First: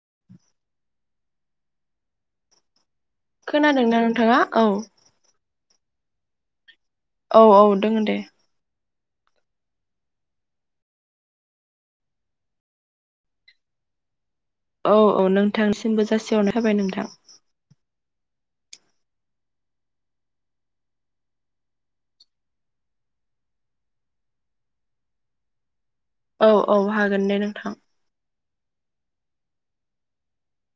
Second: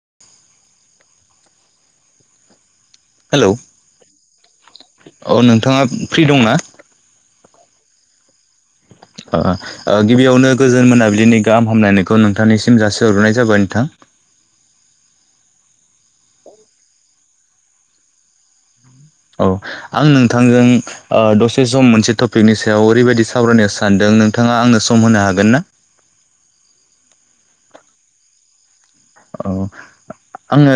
[unintelligible] खोनादोंना नोंथाङा औ। अ नोंथाङा फ्रि दंना? औ औ दोङो दे। गिबियावनो गोजोन मोनाबिलिनि गाहाम हामलायनायखौ नोंथांनिसिम जासिहरगोरनाय जाबाय नोंथां। औ औ नोंथांसिमबो जासिहरनाय थाबाय नोंथां औ आं नोंथांजों दसे सम मोनसे टपिकनि सायाव ओरैबायाददि सावरायनो सानदों नोंथाङा आंनो सम होनो हागोन ना? औ औ हागोन दे नोंथां। औ आङो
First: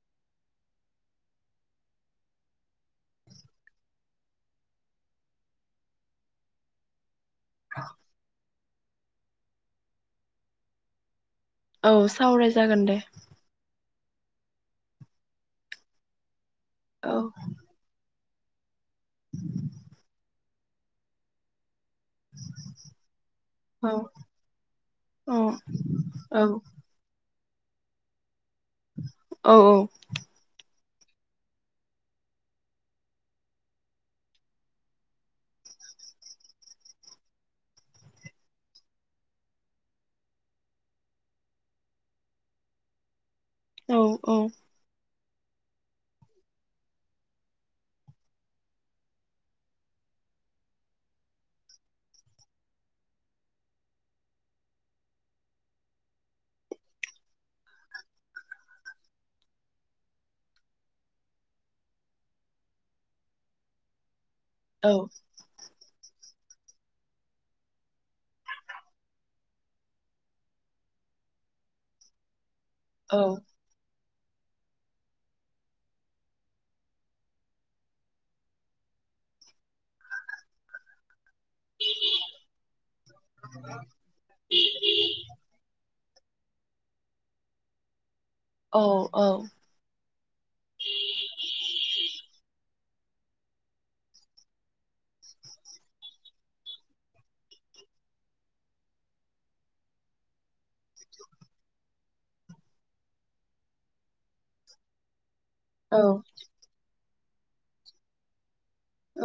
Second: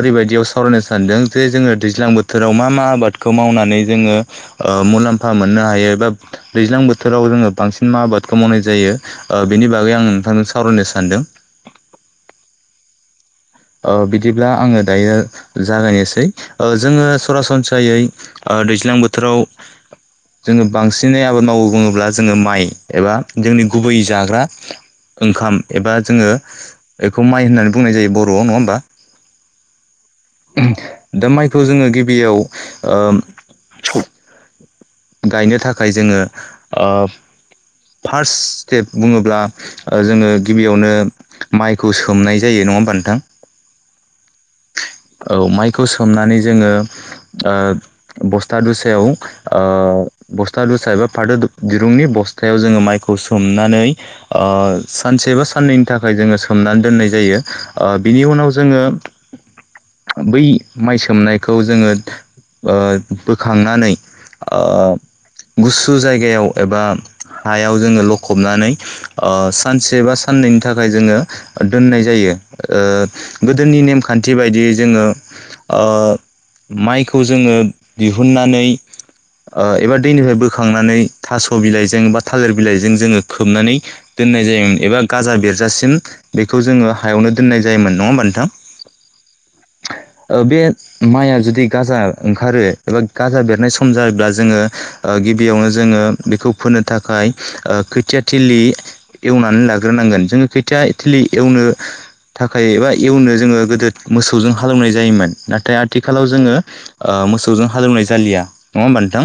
ओरैबायदियाव सावरायनो सानदों जे जोङो दैज्लां बोथोराव मा मा आबादखौ मावनानै जोङो ओ मुनाम्फा मोननो हायो एबा दैज्लां बोथोराव जोङो बांसिन मा आबादखौ मावनाय जायो ओ बेनि बागै आं नोंथांजों सावरायनो सानदों औ सावराय जागोन दे। ओ बिदिब्ला आङो दायो जागायनोसै जोङो औ सरासन स्रायै ओ दैज्लां बोथोराव जोङो बांसिनै आबाद मावो बुङोब्ला जोङो माइ एबा जोंनि औ गुबै जाग्रा औ ओंखाम एबा जोङो औ बेखौ माइ होननानै बुंनाय जायो बर'आव नङा होनबा औ औ दा माइखौ जोङो गिबियाव ओ गायनो थाखाय जोङो ओ फार्स्ट स्टेप बुङोब्ला ओ जोङो गिबियावनो माइखौ सोमनाय जायो नङा होमबा नोंथां। औ औ औ माइखौ सोमनानै जोङो ओ बस्था दुसायाव ओ बस्था दुसा एबा फाथो दिरुंनि बस्थायाव जोङो माइखौ सोमनानै ओ सानसे बा साननैनि थाखाय जोङो सोमनानै दोननाय जायो ओ बिनि उनाव जोङो बै माइ सोमनायखौ जोङो ओ बोखांनानै ओ औ गुसु जायगायाव एबा हायाव जोङो लखबनानै ओ सानसे बा साननैनि थाखाय जोङो दोननाय जायो। ओ गोदोनि नेमखान्थि बायदियै जोङो ओ माइखौ जोङो दिहुननानै ओ एबा दैनिफ्राय बोखांनानै थास' बिलाइजों बा थालिर बिलाइजों जोङो खोबनानै दोननाय जायोमोन एबा गाजा बेरजासिम बेखौ जोङो हायावनो दोननाय जायोमोन नङा होमबा नोंथां औ औ ओ बे माइआ जुदि गाजा ओंखारो एबा गाजा बेरनाय सम जाब्ला जोङो ओ गिबियावनो जोङो बेखौ फोनो थाखाय ओ खोथिया थिलि एवनानै लाग्रोनांगोन जोङो खोथिया थिलि एवनो थाखाय एबा एवनो जोङो गोदो मोसौजों हालेवनाय जायोमोन नाथाय आथिखालाव जोङो ओ मोसौजों हालेवनाय जालिया। नंङा होनबा नोंथां?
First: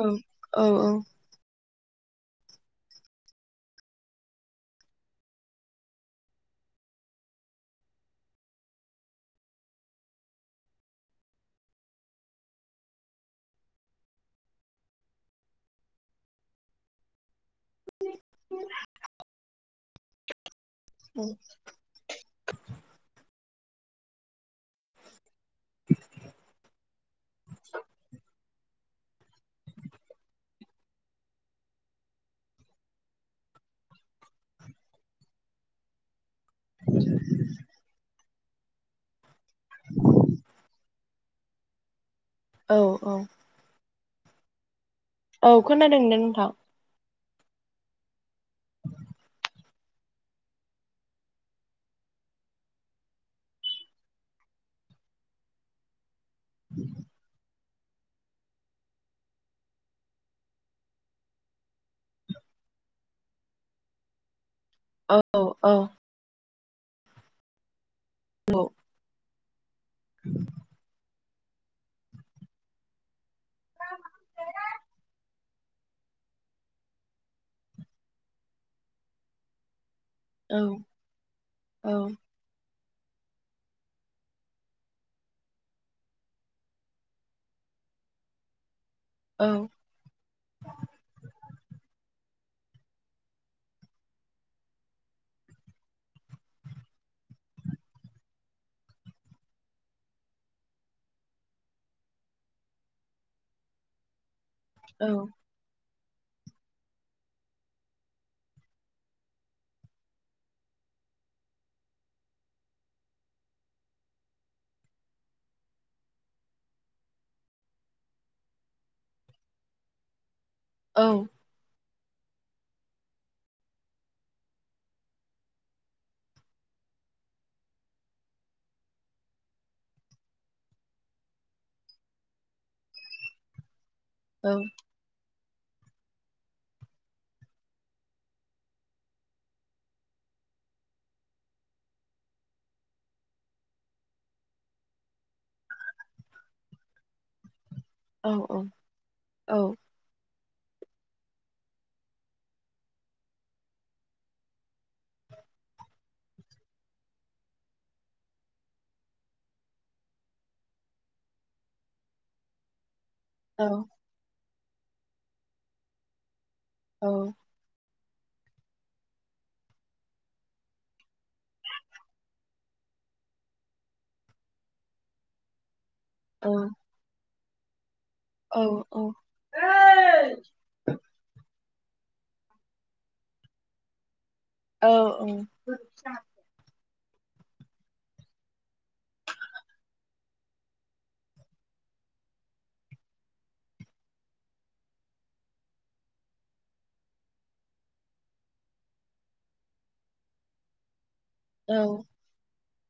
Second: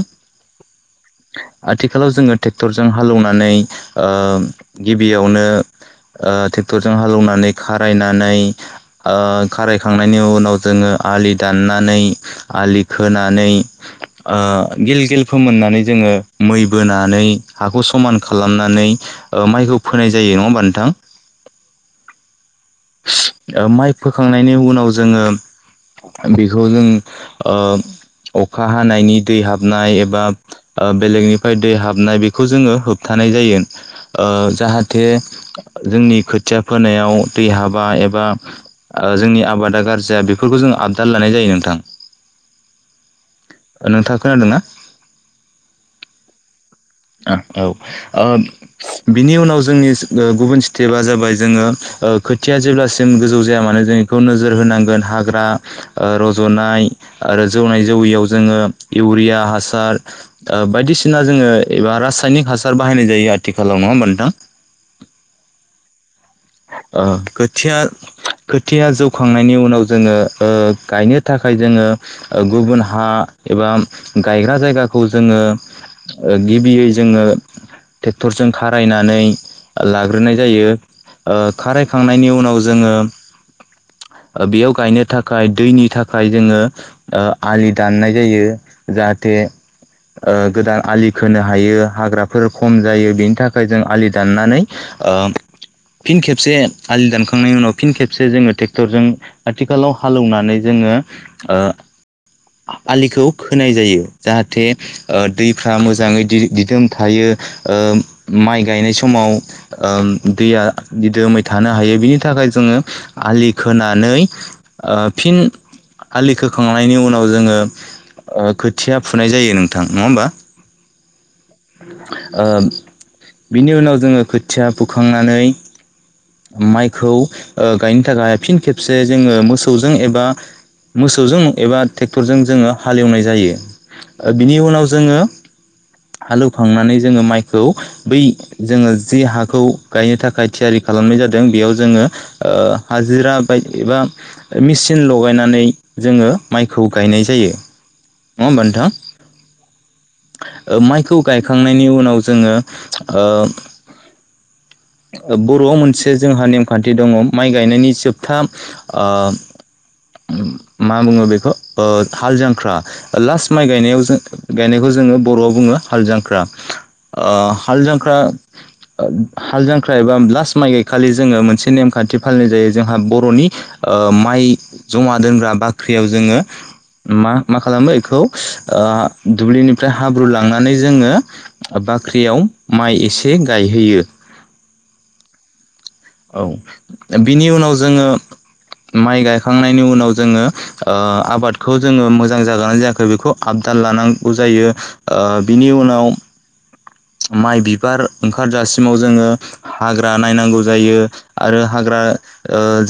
औ आथिखालाव जोङो टेक्टरजों हालेवनानै ओ गिबियावनो ओ टेक्टरजों हालौवनानै खारायनानै ओ खारायखांनायनि उनाव जोङो आलि दाननानै आलि खोनानै ओ गिल गिल फोमोननानै जोङो मै बोनानै हाखौ समान खालामनानै ओ माइखौ फोनाय जायो। नङा होमबा नोंथां? [unintelligible] माइ फोखांनायनि उनाव जोङो बेखौ जों ओ अखा हानायनि दै हाबनाय एबा ओ बेलेगनिफ्राय दै हाबनाय बेखौ जोङो होबथानाय जायो ओ जाहाथे जोंनि खोथिया फोनायाव दै हाबा ए बा ओ जोंनि आबादा गाज्रि जाया बेफोरखौ जों आबदाल लानाय जायो नोंथां। औ औ नोंथा खोनादों ना? औ खोनादों दे नोंथां। औ ओ बिनि उनाव जोंनि ओ गुबुन स्टेपा जाबाय जोङो ओ खोथिया जेब्लासिम गोजौ जाया मानो जों बेखौ नोजोर होनांगोन हाग्रा ओ रज'नाय आरो जौनाय जौयियाव जोङो इउरिया हासार ओ बायदिसिना जोङो एबा रासायनिक हासार बाहायनाय जायो आथिखालाव नङा होमबा नोंथां। औ औ खोथिया औ खोथिया जौखांनायनि उनाव ओ जोङो गायनो थाखाय जोङो गुबुन हा एबा गायग्रा जायगाखौ जोङो गिबियै जोङो ट्रेक्टरजों खारायनानै लाग्रोनाय औ जायो। औ खारायखांनायनि उनाव जोङो ओ बेयाव गायनो थाखाय दैनि थाखाय जोङो आलि दाननाय जायो जाहाथे औ गोदान आलि खोनो हायो हाग्राफोर खम जायो बेनि थाखाय जों आलि दाननानै ओम फिन खेबसे आलि दानखांनायनि उनाव फिन खेबसे जोङो ट्रेक्टरजों आथिखालाव हालौनानै जोङो आलिखौ खोनाय जायो। जाहाथे औ ओ दै फ्रा मोजाङै दिदोम थायो ओ माइ गायनाय समाव ओम दैया दिदोमै थानो हायो बिनि थाखाय जोङो आलि खोनानै ओ फिन आलि खोखांनायनि उनाव जोङो ओ खोथिया फुनाय जायो नोंथां नङा होमबा औ ओ बिनि उनाव जोङो खोथिया फुखांनानै माइखौ गायनो थाखाय फिन खेबसे जोङो मोसौजों एबा मोसौजों एबा टेक्टरजों जोङो हालेवनाय जायो बिनि उनाव जोङो हालौवखांनानै जोङो माइखौ बै जोङो जे हाखौ गायनो थाखाय थियारि खालामनाय जादों बेयाव जोङो ओ हाजिरा बाय एबा मेचिन लगायनानै जोङो माइखौ गायनाय जायो। औ नङा औ होमबा नोंथां औ। माइखौ गायखांनायनि उनाव जोङो ओ बर'आव मोनसे जोंहा नेमखान्थि दङ माइ गायनायनि जोबथा ओ मा बुङो बेखौ ओ हाल जांख्रा लास्ट माइ गायनायाव जो गायनायखौ जोङो बर'आव बुङो हाल जांख्रा। ओ हाल जांख्रा हाल जांख्रा एबा लास्ट माइ गायखालि जोङो मोनसे नेमखान्थि फालिनाय जायो जोंहा बर'नि माइ जमा दोनग्रा बा फाख्रियाव जोङो मा मा खालामो बेखौ औ औ ओ दुब्लिनि ओमफ्राय हाब्रु ओइ लांनानै जोङो बाख्रियाव माइ एसे गायहैयो। औ ओं [inaudible] औ बिनि उनाव जोङो माइ गायखांनायनि उनाव जोङो ओ आबादखौ जोङो मोजां जागोना जायाखै बेखौ आबदाल लानांगौ जायो। ओ बिनि उनाव माइ बिबार ओंखारजासिमाव जोङो हाग्रा नायनांगौ जायो। आरो औ हाग्रा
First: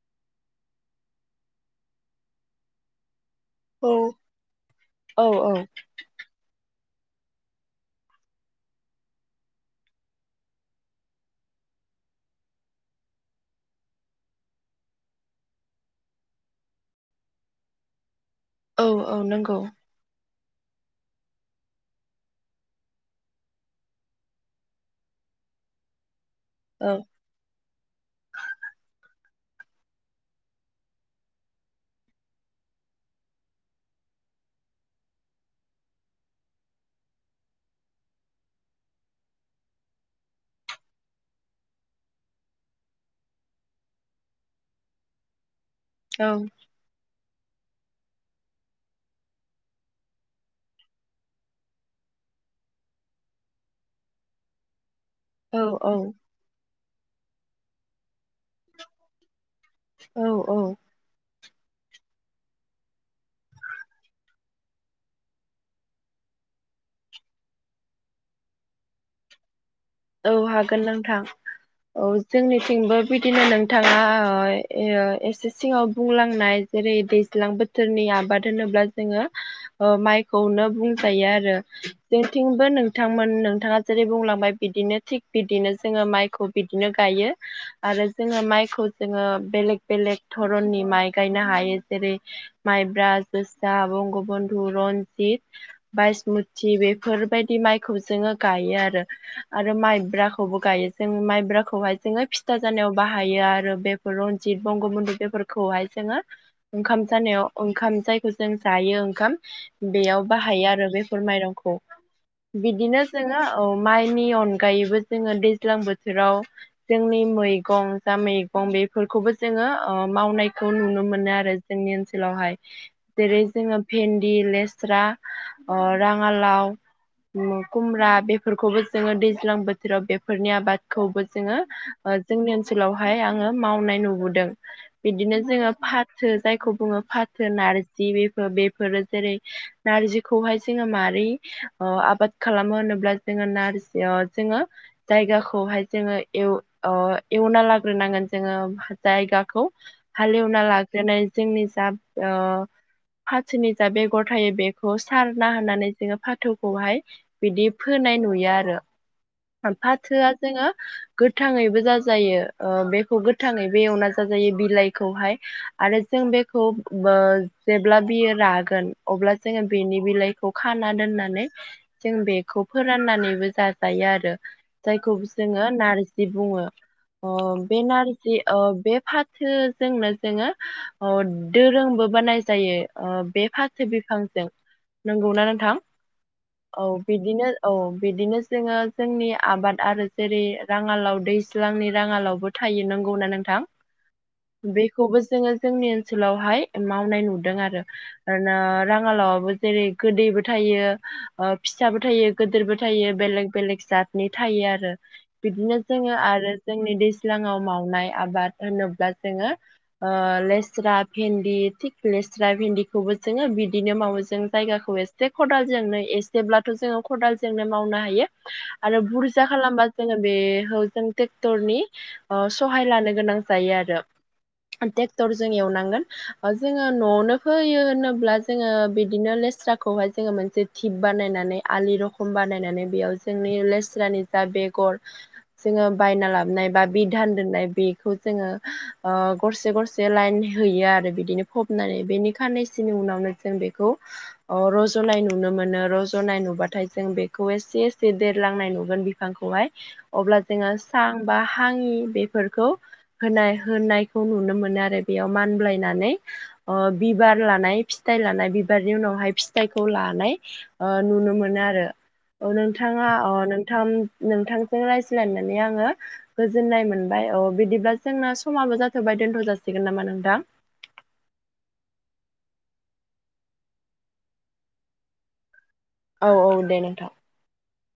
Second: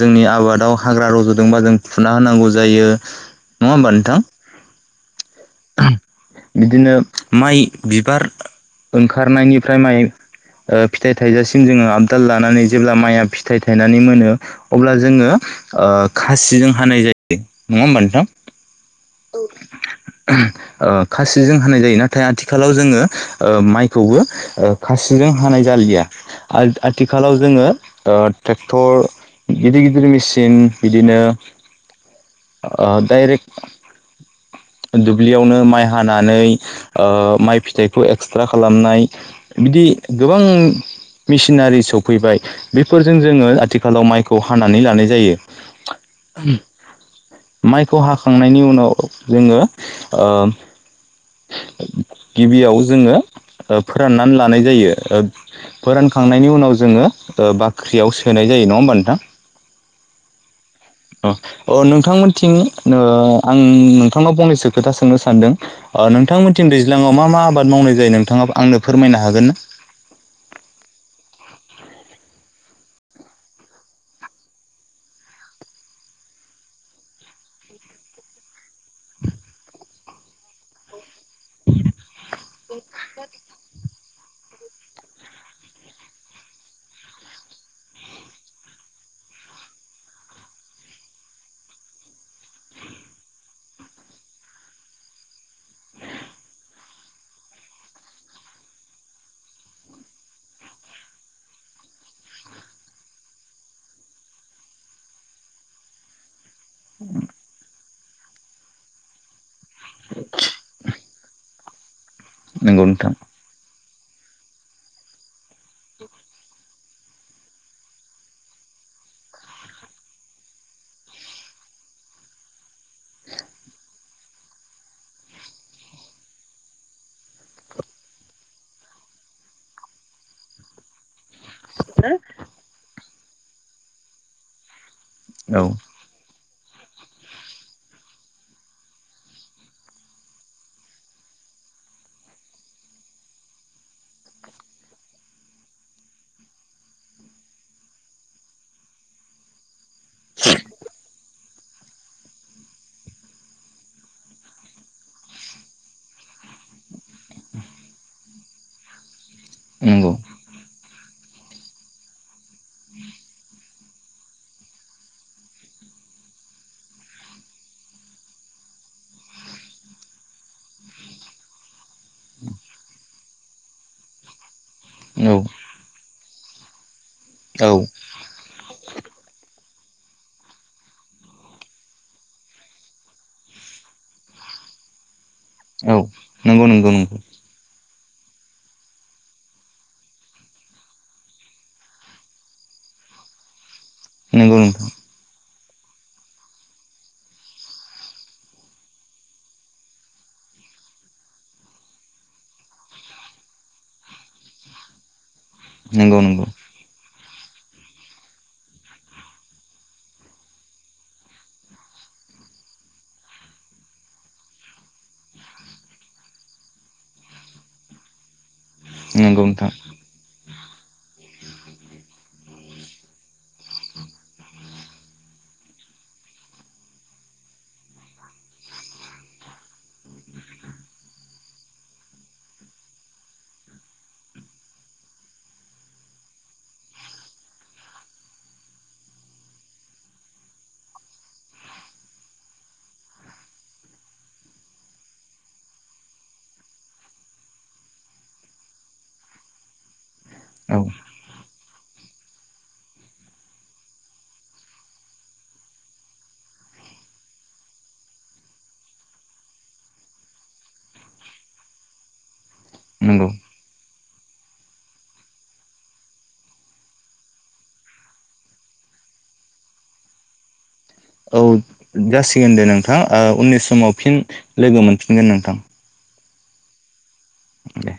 जोंनि आबादाव हाग्रा रज'दोंबा जों फुना होनांगौ जायो। नङा औ होमबा औ औ नोंथां बिदिनो माइ बिबार ओंखारनायनिफ्राय माइ फिथाइ थाइजासिम जोङो आबदाल लानानै जेब्ला माइया फिथाइ थायनानै मोनो अब्ला जोङो ओ खासिजों हानाय जायो नङा होमबा नोंथां? औ औ। नंगौ ओ खासिजों होनाय जायो नाथाय आथिखालाव जोङो माइखौबो ओ खासिजों हानाय जालिया आ औ आथि खालाव जोङो ओ ट्रेक्टर गिदिर गिदिर मेसिन बिदिनो अ डाइरेक्ट दुब्लियावनो माइ हानानै ओ माइ फिथाइखौ एक्सट्रा खालामनाय बिदि गोबां मेसिनारि सफैबाय बेफोरजों जोङो आथिखालाव माइखौ हानानै लानाय जायो। औ माइखौ हाखांनायनि उनाव जोङो ओ गिबियाव जोङो फोराननानै लानाय जायो। औ फोरानखांनायनि उनाव जोङो बाख्रियाव सोनाय जायो नङा होमबा नोंथां? औ औ। अ नोंथांमोनथिं ओ आं नोंथांनाव फंनैसो खोथा सोंनो सानदों। अ नोंथांमोनथिं दैज्लाङाव मा मा आबाद मावनाय जायो नोंथाङा आंनो फोरमायनो हागोन ना? औ हागोन नोंथां। औ जोंनिथिंबो बिदिनो नोंथाङा एसे सिङाव बुंलांनाय जेरै दैज्लां बोथोरनि आबाद होनोब्ला जोङो माइखौनो बुंजायो आरो। ओ जोंथिंबो नोंथांमोन नोंथाङा जेरै बुंलांबाय बिदिनो थिग बिदिनो जोङो माइखौ बिदिनो गायो आरो जोङो माइखौ जोङो बेलेग बेलेग धरननि माइ गायनो हायो जेरै माइब्रा, जोसा, बंगबन्ध, दुरन सि बासमुथि बेफोरबायदि माइखौ जोङो गायो आरो। आरो माइब्राखौबो गायो जों माइब्राखौहाय जोङो फिथा जानायाव बाहायो आरो बे रनजित बंगमध बेफोरखौहाय जोङो ओंखाम जानायाव ओंखाम जायखौ जों जायो ओंखाम बेयाव बाहायो आरो बेफोर माइरंखौ औ नंगौ बिदिनो नोंथां जोङो माइ नि अनगायैबो जोङो दैज्लां बोथोराव जोंनि मैगं जा मैगं बेफोरखौबो जोङो मावनायखौ नुनो मोनो आरो। जोंनि ओनसोलावहाय। जेरै जोङो भेन्दि लेस्रा ओ राङालाव खुमब्रा बेफोरखौबो जोङो दैज्लां बोथोराव बेफोरनि आबादखौबो जोङो जोंनि ओन ओनसोलावहाय आङो मावनाय नुबोदों। बिदिनो औ जोङो फाथो जायखौ बुङो फाथो नारजि बेफोर बेफोरो जेरै नारजिखौहाय जोङो मारै ओ आबाद खालामो होनोब्ला जोङो नारजि ओ जोङो जायगाखौहाय जोङो एवना लाग्रोनांगोन जोङो जायगाखौ। हालेवना लाग्रोनाय जोंनि जा ओ फाथोनि जा बेगर थायो बेखौ सारना होनानै जोङो फाथोखौहाय बिदि फोनाय नुयो आरो। नंगौ फाथोआ जोङो गोथाङैबो जाजायो बेखौ गोथाङै बे एवना जाजायो बिलाइखौहाय आरो जों बेखौ जेब्ला बियो रागोन अब्ला जोङो बेनि बिलाइखौ खाना दोननानै जों बेखौ फोराननानैबो जा जायो आरो। जायखौ जोङो नारजि बुङो। औ बे नार जि बे फाथोजोंनो जोङो दोरोंबो बानाय जायो। बे फाथो बिफांजों नंगौना नोंथां? औ नंगौ औ नंगौ नंगौ बिदिनो औ बिदिनो जोङो जोंनि आबाद आरो जेरै राङालाव दैज्लांनि राङालावबो थायो नंगौना नोंथां? नंगौ नोंथां बेखौबो जोङो जोंनि ओनसोलावहाय मावनाय नुदों आरो। आरो राङाालावाबो जेरै गोदैबो थायो ओ फिसाबो थायो गदिरबो थायो बेलेग बेलेग जातनि थायो आरो बिदिनो जोङो नंगौ नंगौ आरो जोंनि दैज्लाङाव मावनाय आबाद होनोब्ला जोङो ओ लेस्रा भेन्दि थिक लेस्रा भेन्दिखौबो जोङो बिदिनो मावो जों जायगाखौ ए जे खदालजोंनो एसेब्लाथ' जोङो खदालजोंनो मावनो हायो। आरो नंगौ बुरजा नोंथां खालामबा जोङो बे जों ट्रेक्टरनि सहाय लानो गोनां जायो आरो। ट्रेक्टर जों एवनांगोन जोङो न'आवनो फैयो होनोब्ला जोङो बिदिनो लेस्रा खौहाय जोङो मोनसे थिख बानायनानै आलि रखम बानायनानै बेयाव जोंनि लेस्रानि जा बेगर जोङो बायना लाबोन बा बि धान दोननाय बेखौ जोङो ओ गरसे गरसे जे लाइन हैयो आरो बिदिनो फबनानै बेनि खाननैसोनि उनावनो जों बेखौ अ रज'नाय नुनो मोनो रज'नाय नुबाथाय जों बेखौ एसे जे देरलांनाय नुगोन बिफांखौहाय अब्ला जोङो औ सां बा फाङि बेफोरखौ होनाय होनायखौ नुनो मोनो आरो बेयाव मानब्लायनानै ओ बिबार लानाय फि थाइ लानाय बिबारनि उनावहाय फिथाइखौ लानाय ओ नुनो मोनो आरो ओ नों थाङा नंगौ अ नोंथां नोंथांजों रायज्लायनानै आङो गोजोननाय मोनबाय अ बिदिब्ला जोंना समाबो जाथ'बाय दोनथ' जासिगोन नामा नोंथां? औ जासिगोन दे नोंथां ओ उननि समाव फिन लोगो मोनफिनगोन नोंथां। औ औ दे नोंथां। दे